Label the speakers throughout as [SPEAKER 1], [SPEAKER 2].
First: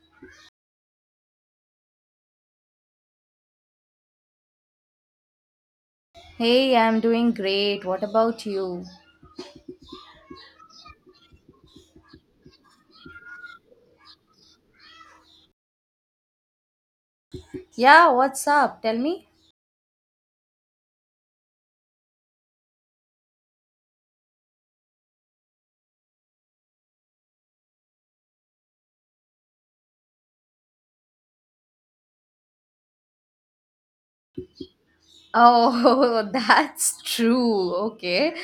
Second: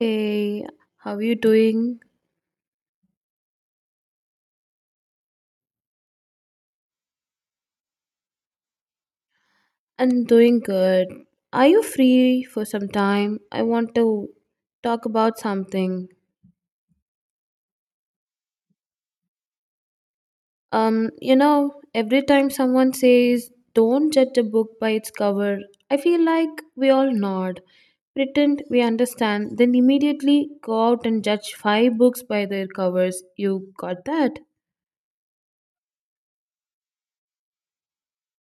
[SPEAKER 1] Hey, how are you doing?
[SPEAKER 2] Hey, I'm doing great. What about you?
[SPEAKER 1] I'm doing good. Are you free for some time? I want to talk about something.
[SPEAKER 2] Yeah, what's up? Tell me.
[SPEAKER 1] Every time someone says, don't judge a book by its cover, I feel like we all nod, pretend we understand, then immediately go out and judge five books by their covers. You got that?
[SPEAKER 2] Oh, that's true. Okay.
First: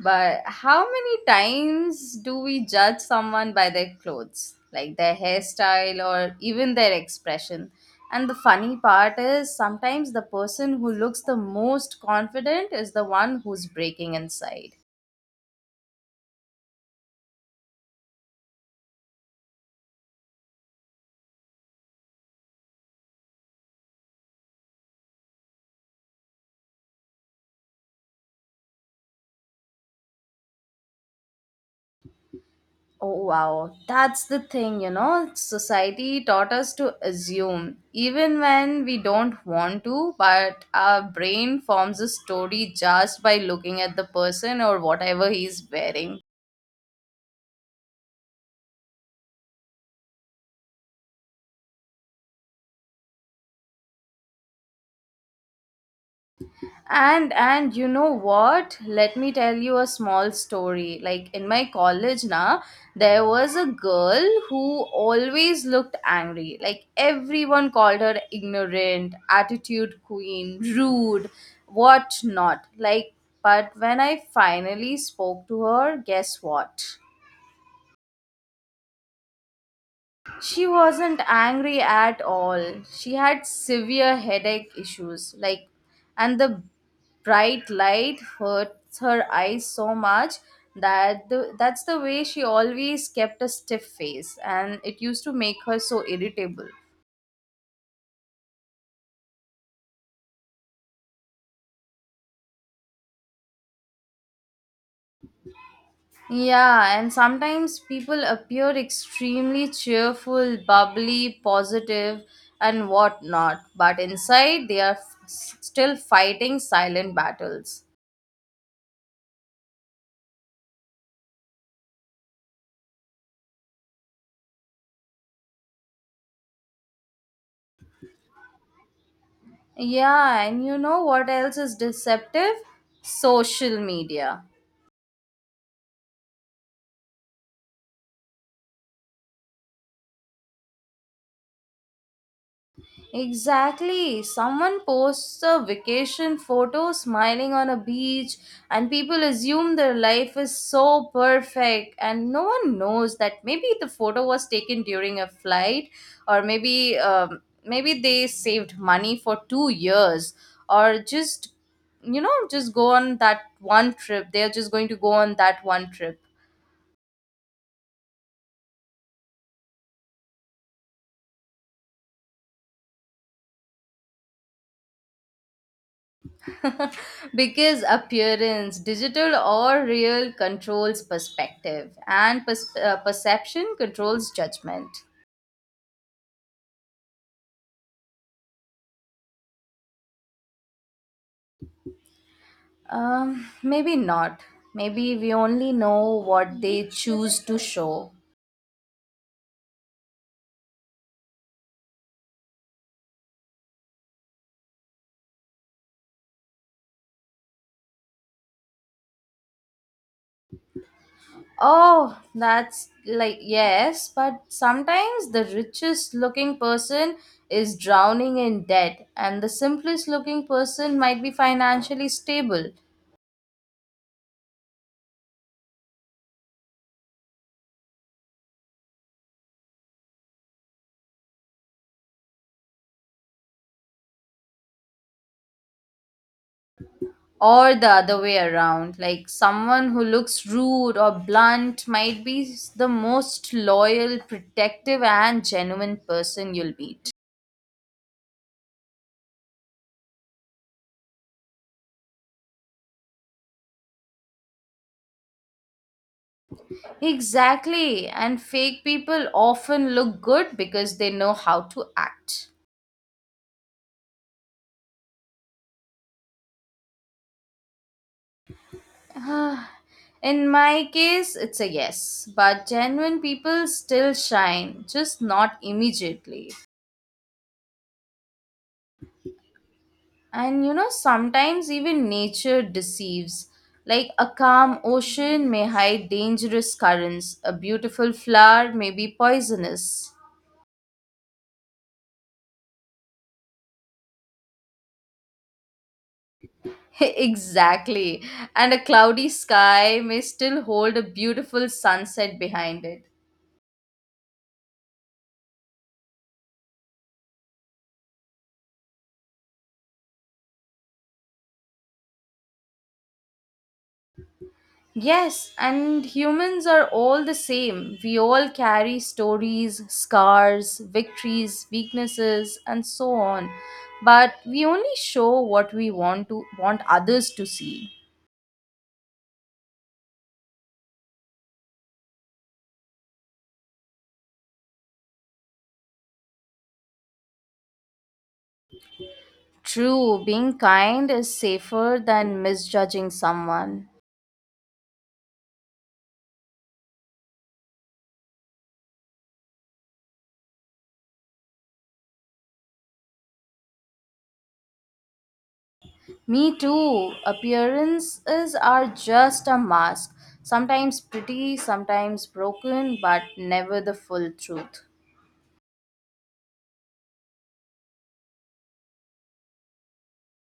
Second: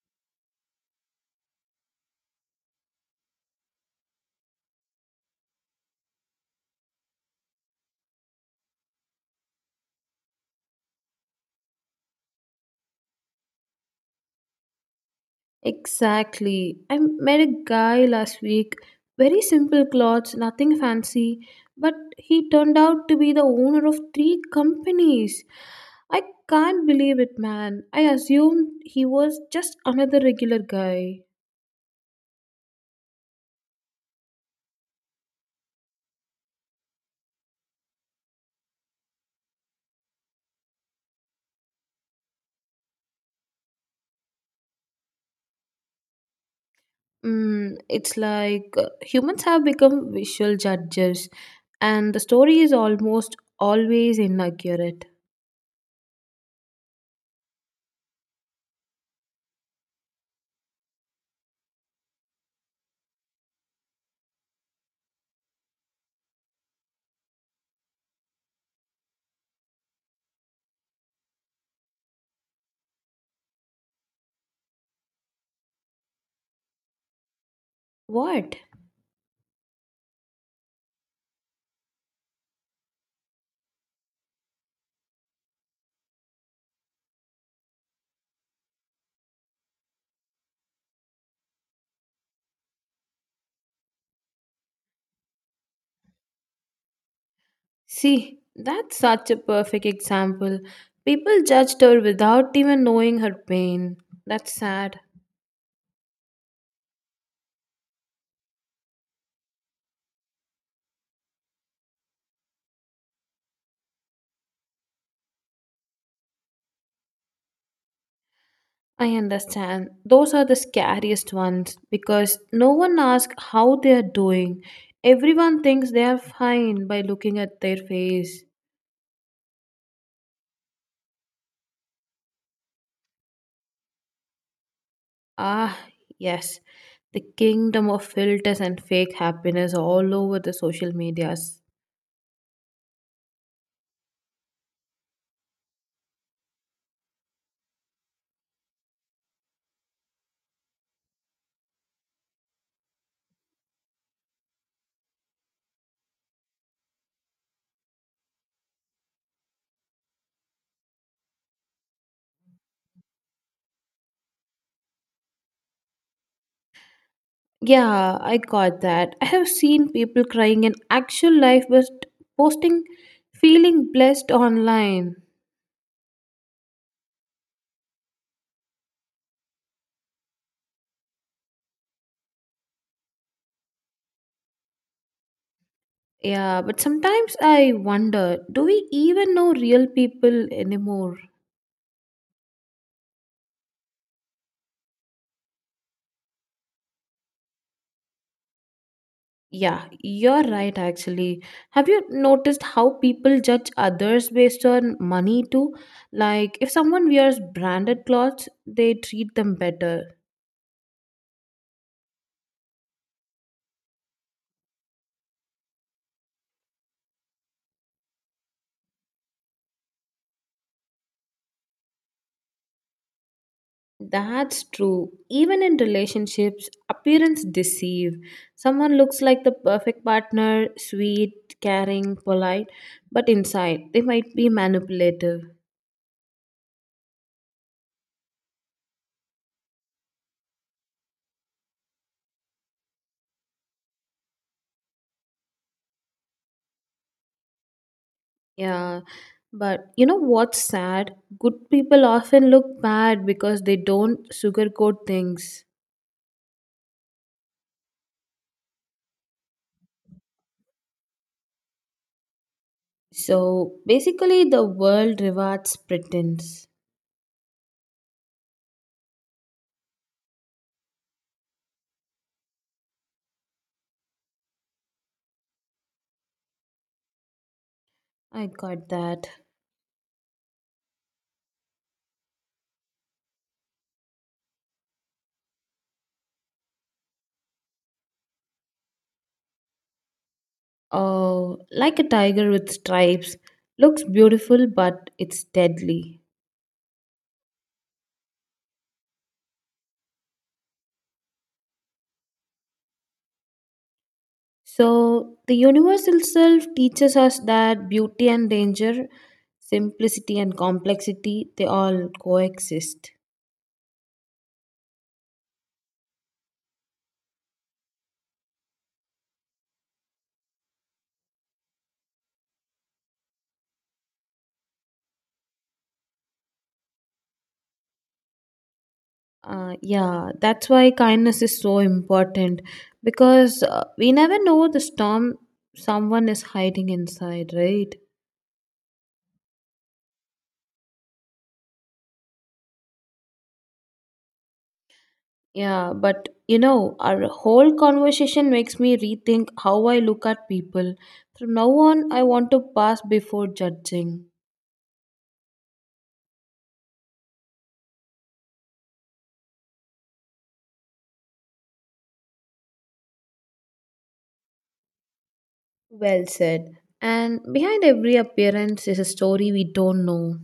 [SPEAKER 2] But how many times do we judge someone by their clothes, like their hairstyle or even their expression? And the funny part is sometimes the person who looks the most confident is the one who's breaking inside.
[SPEAKER 1] Exactly. I met a guy last week, very simple clothes, nothing fancy, but he turned out to be the owner of three companies. I can't believe it, man. I assumed he was just another regular guy.
[SPEAKER 2] Oh wow, that's the thing, you know. Society taught us to assume, even when we don't want to, but our brain forms a story just by looking at the person or whatever he's wearing.
[SPEAKER 1] It's like humans have become visual judges, and the story is almost always inaccurate.
[SPEAKER 2] And you know what, let me tell you a small story. Like, in my college now, there was a girl who always looked angry. Like, everyone called her ignorant, attitude queen, rude, what not. Like, but when I finally spoke to her, guess what?
[SPEAKER 1] What?
[SPEAKER 2] She wasn't angry at all. She had severe headache issues, like, and the bright light hurts her eyes so much that that's the way she always kept a stiff face, and it used to make her so irritable.
[SPEAKER 1] See, that's such a perfect example. People judged her without even knowing her pain. That's sad.
[SPEAKER 2] Yeah, and sometimes people appear extremely cheerful, bubbly, positive, and whatnot, but inside they are still fighting silent battles.
[SPEAKER 1] I understand. Those are the scariest ones because no one asks how they are doing. Everyone thinks they are fine by looking at their face.
[SPEAKER 2] Yeah, and you know what else is deceptive? Social media.
[SPEAKER 1] Ah, yes. The kingdom of filters and fake happiness all over the social media.
[SPEAKER 2] Exactly. Someone posts a vacation photo smiling on a beach, and people assume their life is so perfect, and no one knows that maybe the photo was taken during a flight, or maybe maybe they saved money for 2 years, or just you know just go on that one trip. They're just going to go on that one trip
[SPEAKER 1] Yeah, I got that. I have seen people crying in actual life but posting feeling blessed online.
[SPEAKER 2] because appearance, digital or real, controls perspective, and perception controls judgment.
[SPEAKER 1] Yeah, but sometimes I wonder, do we even know real people anymore?
[SPEAKER 2] Maybe not. Maybe we only know what they choose to show.
[SPEAKER 1] Yeah, you're right actually. Have you noticed how people judge others based on money too? Like if someone wears branded clothes, they treat them better.
[SPEAKER 2] Oh, that's like, yes, but sometimes the richest looking person is drowning in debt, and the simplest looking person might be financially stable.
[SPEAKER 1] That's true. Even in relationships, appearance deceive. Someone looks like the perfect partner, sweet, caring, polite, but inside they might be manipulative.
[SPEAKER 2] Or the other way around. Like, someone who looks rude or blunt might be the most loyal, protective, and genuine person you'll meet.
[SPEAKER 1] Yeah. But you know what's sad? Good people often look bad because they don't sugarcoat things.
[SPEAKER 2] Exactly, and fake people often look good because they know how to act.
[SPEAKER 1] So basically, the world rewards pretense.
[SPEAKER 2] In my case, it's a yes, but genuine people still shine, just not immediately.
[SPEAKER 1] I got that.
[SPEAKER 2] And you know, sometimes even nature deceives. Like a calm ocean may hide dangerous currents, a beautiful flower may be poisonous.
[SPEAKER 1] Oh, like a tiger with stripes. Looks beautiful, but it's deadly.
[SPEAKER 2] Exactly. And a cloudy sky may still hold a beautiful sunset behind it.
[SPEAKER 1] So, the universe itself teaches us that beauty and danger, simplicity and complexity, they all coexist.
[SPEAKER 2] Yes, and humans are all the same. We all carry stories, scars, victories, weaknesses, and so on. But we only show what we want others to see.
[SPEAKER 1] Yeah, that's why kindness is so important because we never know the storm someone is hiding inside, right?
[SPEAKER 2] True, being kind is safer than misjudging someone.
[SPEAKER 1] Yeah, but you know, our whole conversation makes me rethink how I look at people. From now on, I want to pass before judging.
[SPEAKER 2] Me too. Appearances are just a mask, sometimes pretty, sometimes broken, but never the full truth.
[SPEAKER 1] Well said. And behind every appearance is a story we don't know.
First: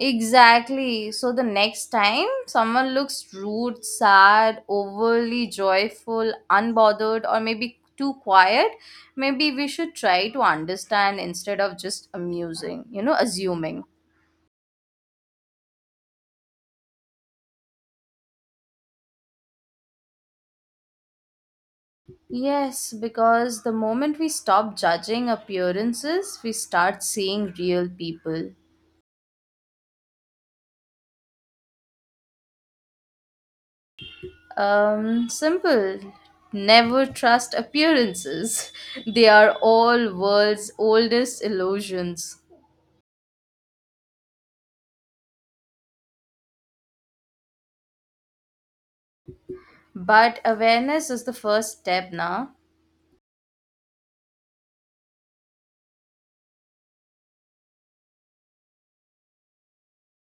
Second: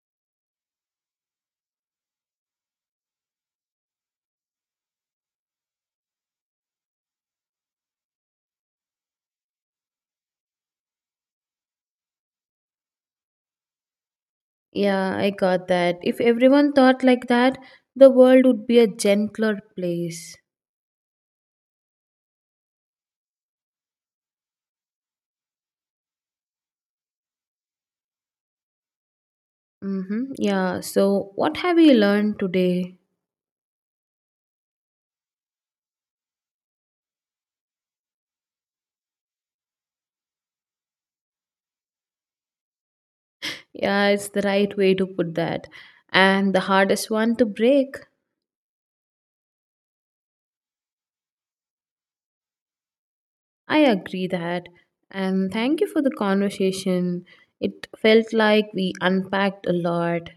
[SPEAKER 2] Exactly. So the next time someone looks rude, sad, overly joyful, unbothered, or maybe too quiet, maybe we should try to understand instead of just amusing, you know, assuming.
[SPEAKER 1] Yeah, I got that. If everyone thought like that, the world would be a gentler place.
[SPEAKER 2] Yes, because the moment we stop judging appearances, we start seeing real people.
[SPEAKER 1] Mm-hmm. Yeah, so what have you learned today?
[SPEAKER 2] Simple. Never trust appearances. They are all world's oldest illusions.
[SPEAKER 1] Yeah, it's the right way to put that. And the hardest one to break.
[SPEAKER 2] But awareness is the first step now.
[SPEAKER 1] I agree that. And thank you for the conversation. It felt like we unpacked a lot.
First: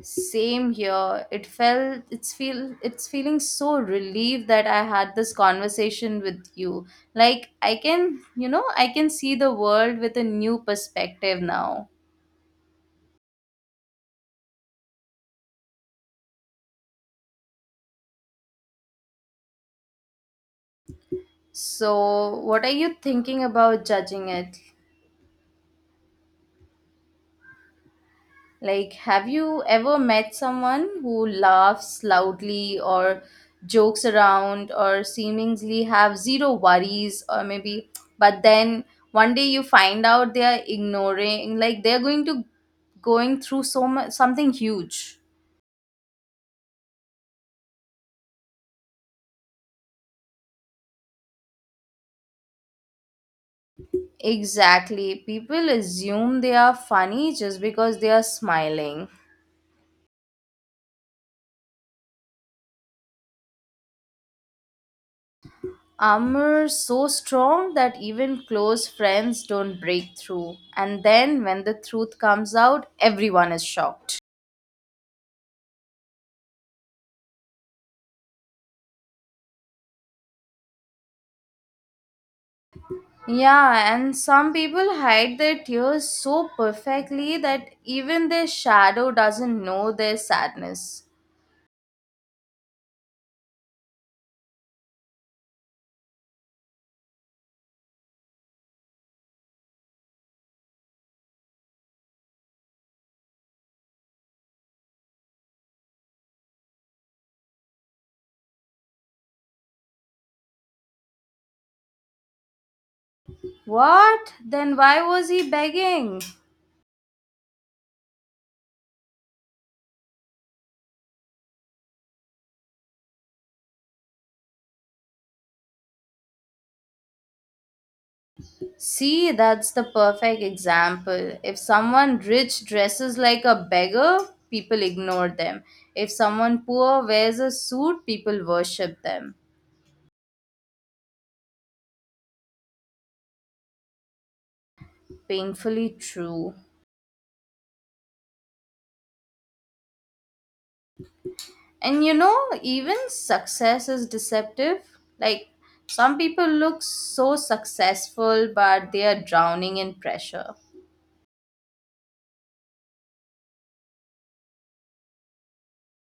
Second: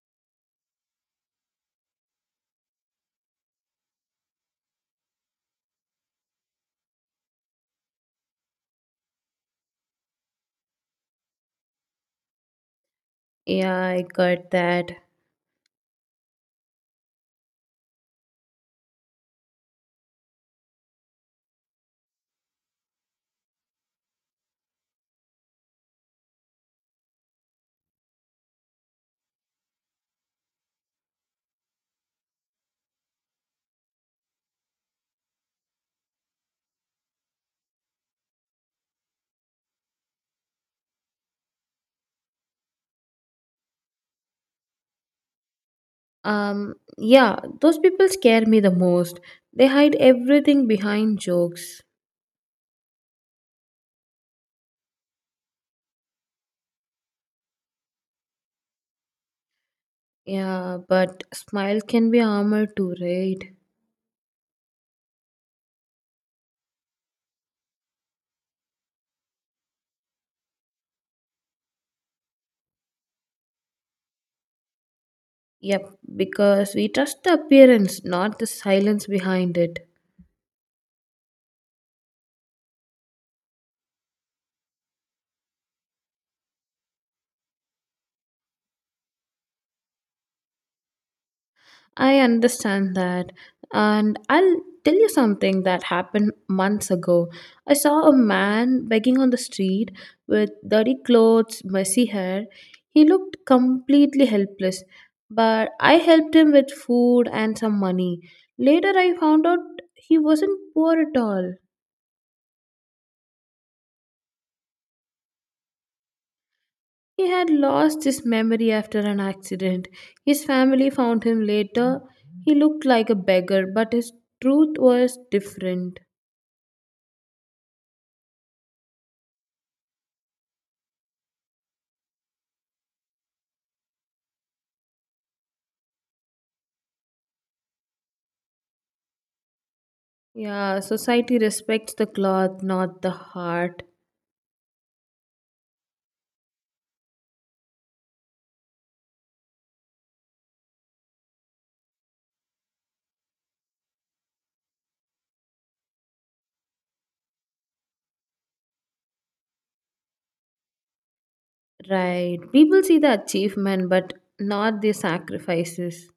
[SPEAKER 2] Same here. It felt it's feel it's feeling so relieved that I had this conversation with you. Like, I can, you know, I can see the world with a new perspective now.
[SPEAKER 1] Yeah, I got that.
[SPEAKER 2] So, what are you thinking about judging it? Like, have you ever met someone who laughs loudly or jokes around or seemingly have zero worries or maybe, but then one day you find out they are ignoring, like, they're going to going through so much, something huge.
[SPEAKER 1] Yeah, those people scare me the most. They hide everything behind jokes.
[SPEAKER 2] Exactly. People assume they are funny just because they are smiling.
[SPEAKER 1] Yeah, but smile can be armor too, right?
[SPEAKER 2] Armor so strong that even close friends don't break through. And then when the truth comes out, everyone is shocked.
[SPEAKER 1] Yep, because we trust the appearance, not the silence behind it.
[SPEAKER 2] Yeah, and some people hide their tears so perfectly that even their shadow doesn't know their sadness.
[SPEAKER 1] I understand that. And I'll tell you something that happened months ago. I saw a man begging on the street with dirty clothes, messy hair. He looked completely helpless, but I helped him with food and some money. Later, I found out he wasn't poor at all.
[SPEAKER 2] What? Then why was he begging?
[SPEAKER 1] He had lost his memory after an accident. His family found him later. He looked like a beggar, but his truth was different.
[SPEAKER 2] See, that's the perfect example. If someone rich dresses like a beggar, people ignore them. If someone poor wears a suit, people worship them.
[SPEAKER 1] Yeah, society respects the cloth, not the heart.
[SPEAKER 2] Painfully true. And you know, even success is deceptive. Like, some people look so successful, but they are drowning in pressure.
[SPEAKER 1] Right. People see the achievement, but not the sacrifices.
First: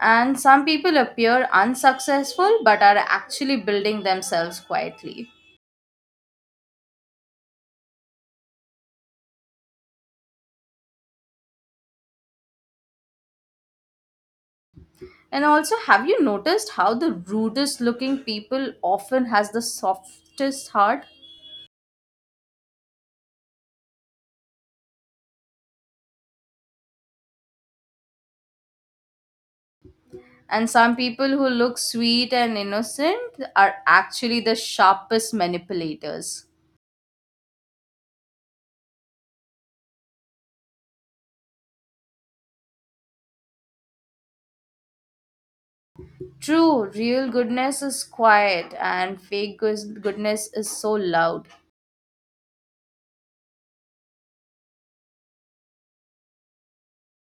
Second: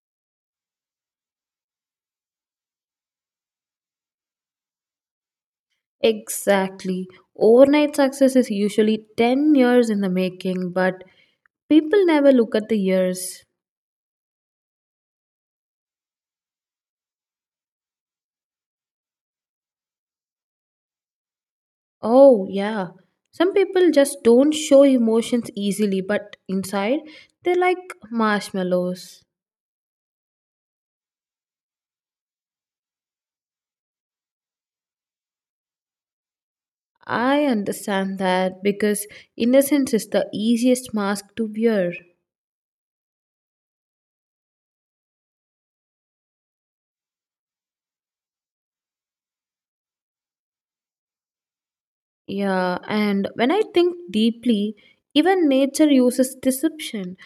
[SPEAKER 2] And some people appear unsuccessful, but are actually building themselves quietly.
[SPEAKER 1] Exactly. Overnight success is usually 10 years in the making, but people never look at the years.
[SPEAKER 2] And also, have you noticed how the rudest looking people often has the softest heart?
[SPEAKER 1] Oh, yeah. Some people just don't show emotions easily, but inside, they're like marshmallows.
[SPEAKER 2] And some people who look sweet and innocent are actually the sharpest manipulators.
[SPEAKER 1] I understand that because innocence is the easiest mask to wear.
[SPEAKER 2] True, real goodness is quiet and goodness is so loud.
[SPEAKER 1] Yeah, and when I think deeply, even nature uses deception.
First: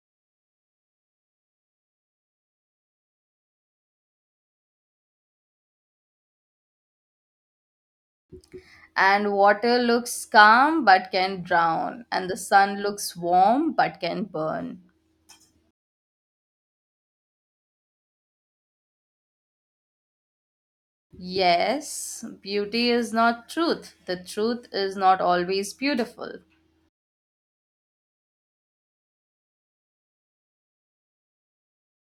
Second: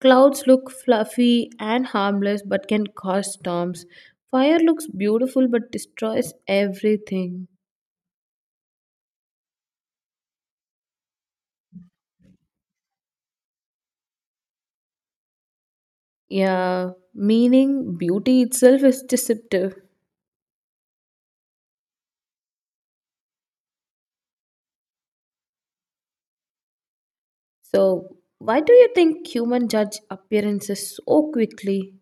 [SPEAKER 1] Clouds look fluffy and harmless but can cause storms. Fire looks beautiful but destroys everything.
[SPEAKER 2] And water looks calm but can drown, and the sun looks warm but can burn.
[SPEAKER 1] Yeah, meaning beauty itself is deceptive.
[SPEAKER 2] Yes, beauty is not truth. The truth is not always beautiful.
[SPEAKER 1] So, why do you think human judge appearances so quickly?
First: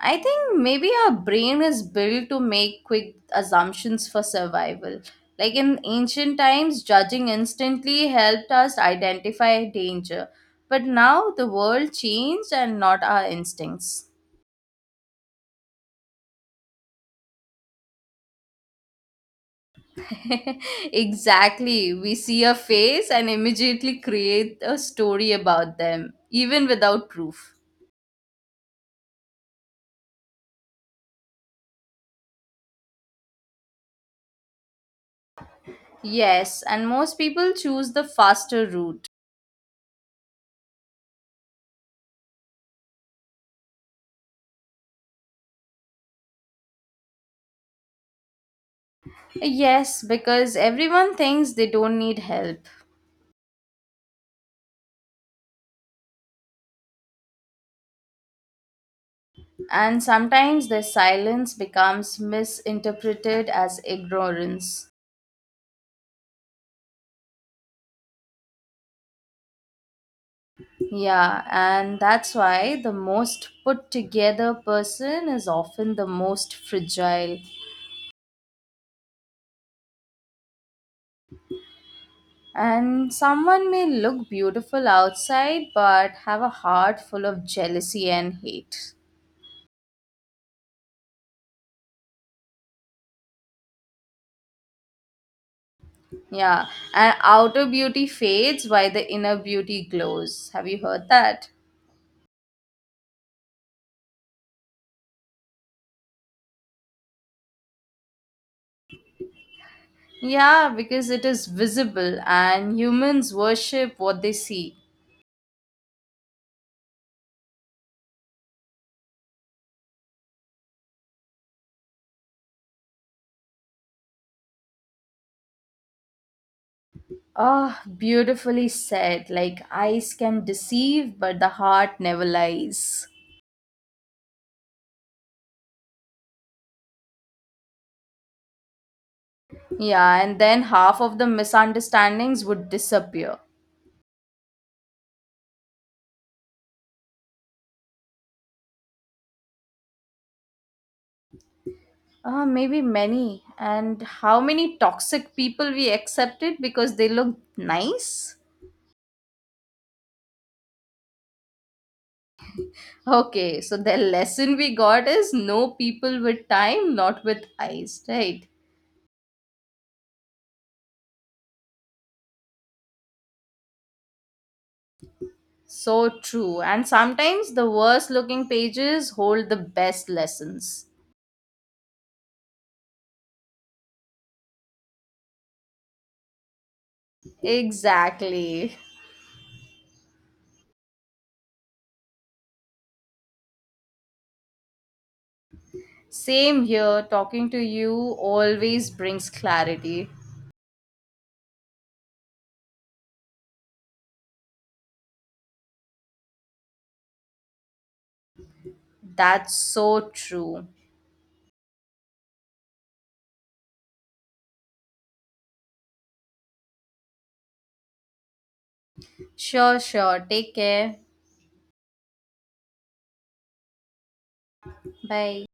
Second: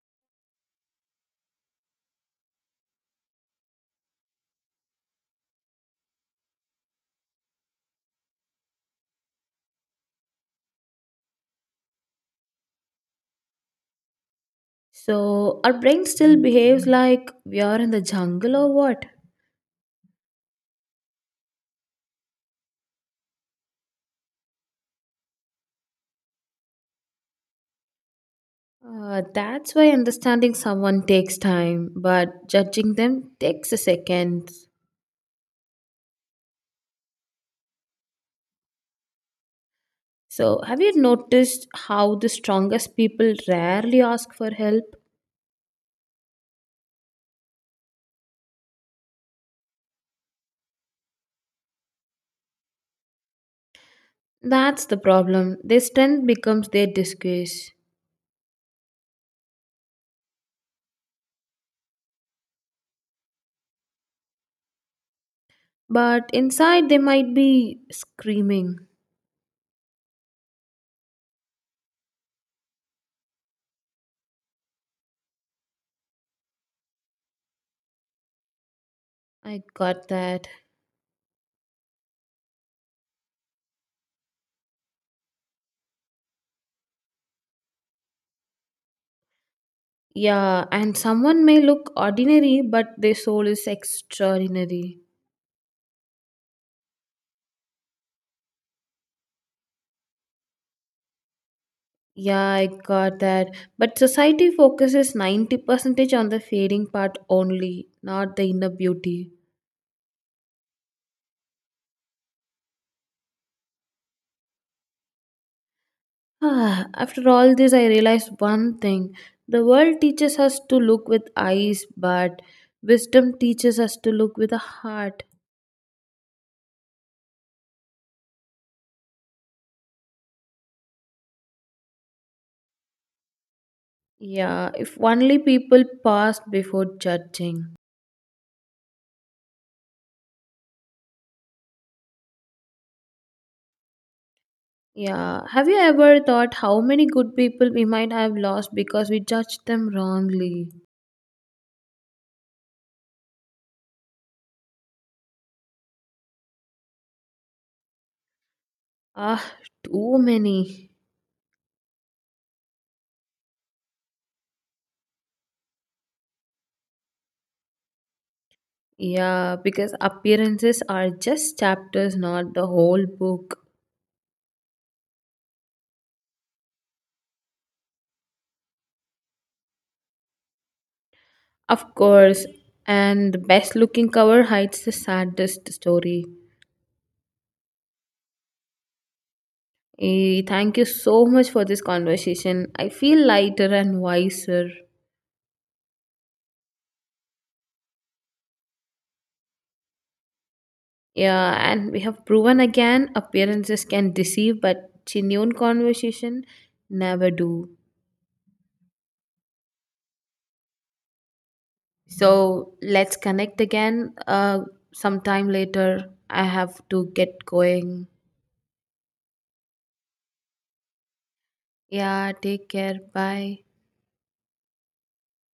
[SPEAKER 2] I think maybe our brain is built to make quick assumptions for survival. Like in ancient times, judging instantly helped us identify danger. But now the world changed and not our instincts.
[SPEAKER 1] So, our brain still behaves like we are in the jungle or what?
[SPEAKER 2] Exactly. We see a face and immediately create a story about them, even without proof.
[SPEAKER 1] That's why understanding someone takes time, but judging them takes a second.
[SPEAKER 2] Yes, and most people choose the faster route.
[SPEAKER 1] So, have you noticed how the strongest people rarely ask for help?
[SPEAKER 2] Yes, because everyone thinks they don't need help.
[SPEAKER 1] That's the problem. Their strength becomes their disgrace.
[SPEAKER 2] And sometimes their silence becomes misinterpreted as ignorance.
[SPEAKER 1] But inside, they might be screaming.
[SPEAKER 2] Yeah, and that's why the most put together person is often the most fragile.
[SPEAKER 1] I got that.
[SPEAKER 2] And someone may look beautiful outside but have a heart full of jealousy and hate.
[SPEAKER 1] Yeah, and someone may look ordinary, but their soul is extraordinary.
[SPEAKER 2] Yeah, and outer beauty fades while the inner beauty glows. Have you heard that?
[SPEAKER 1] Yeah, I got that. But society focuses 90% on the fading part only, not the inner beauty.
[SPEAKER 2] Yeah, because it is visible and humans worship what they see.
[SPEAKER 1] Ah, after all this, I realized one thing. The world teaches us to look with eyes, but wisdom teaches us to look with a heart.
[SPEAKER 2] Oh, beautifully said. Like, eyes can deceive, but the heart never lies.
[SPEAKER 1] Yeah, if only people paused before judging.
[SPEAKER 2] Yeah, and then half of the misunderstandings would disappear.
[SPEAKER 1] Yeah, have you ever thought how many good people we might have lost because we judged them wrongly?
[SPEAKER 2] Maybe many. And how many toxic people we accepted because they look nice?
[SPEAKER 1] Ah, too many.
[SPEAKER 2] Okay, so the lesson we got is no people with time, not with eyes, right?
[SPEAKER 1] Yeah, because appearances are just chapters, not the whole book.
[SPEAKER 2] So true. And sometimes the worst looking pages hold the best lessons.
[SPEAKER 1] Of course, and the best looking cover hides the saddest story.
[SPEAKER 2] Exactly.
[SPEAKER 1] Eh, thank you so much for this conversation. I feel lighter and wiser.
[SPEAKER 2] Same here, talking to you always brings clarity.
[SPEAKER 1] Yeah, and we have proven again appearances can deceive, but genuine conversation never do.
[SPEAKER 2] That's so true.
[SPEAKER 1] So let's connect again sometime later. I have to get going.
[SPEAKER 2] Sure, sure. Take care.
[SPEAKER 1] Yeah, take care. Bye.
[SPEAKER 2] Bye.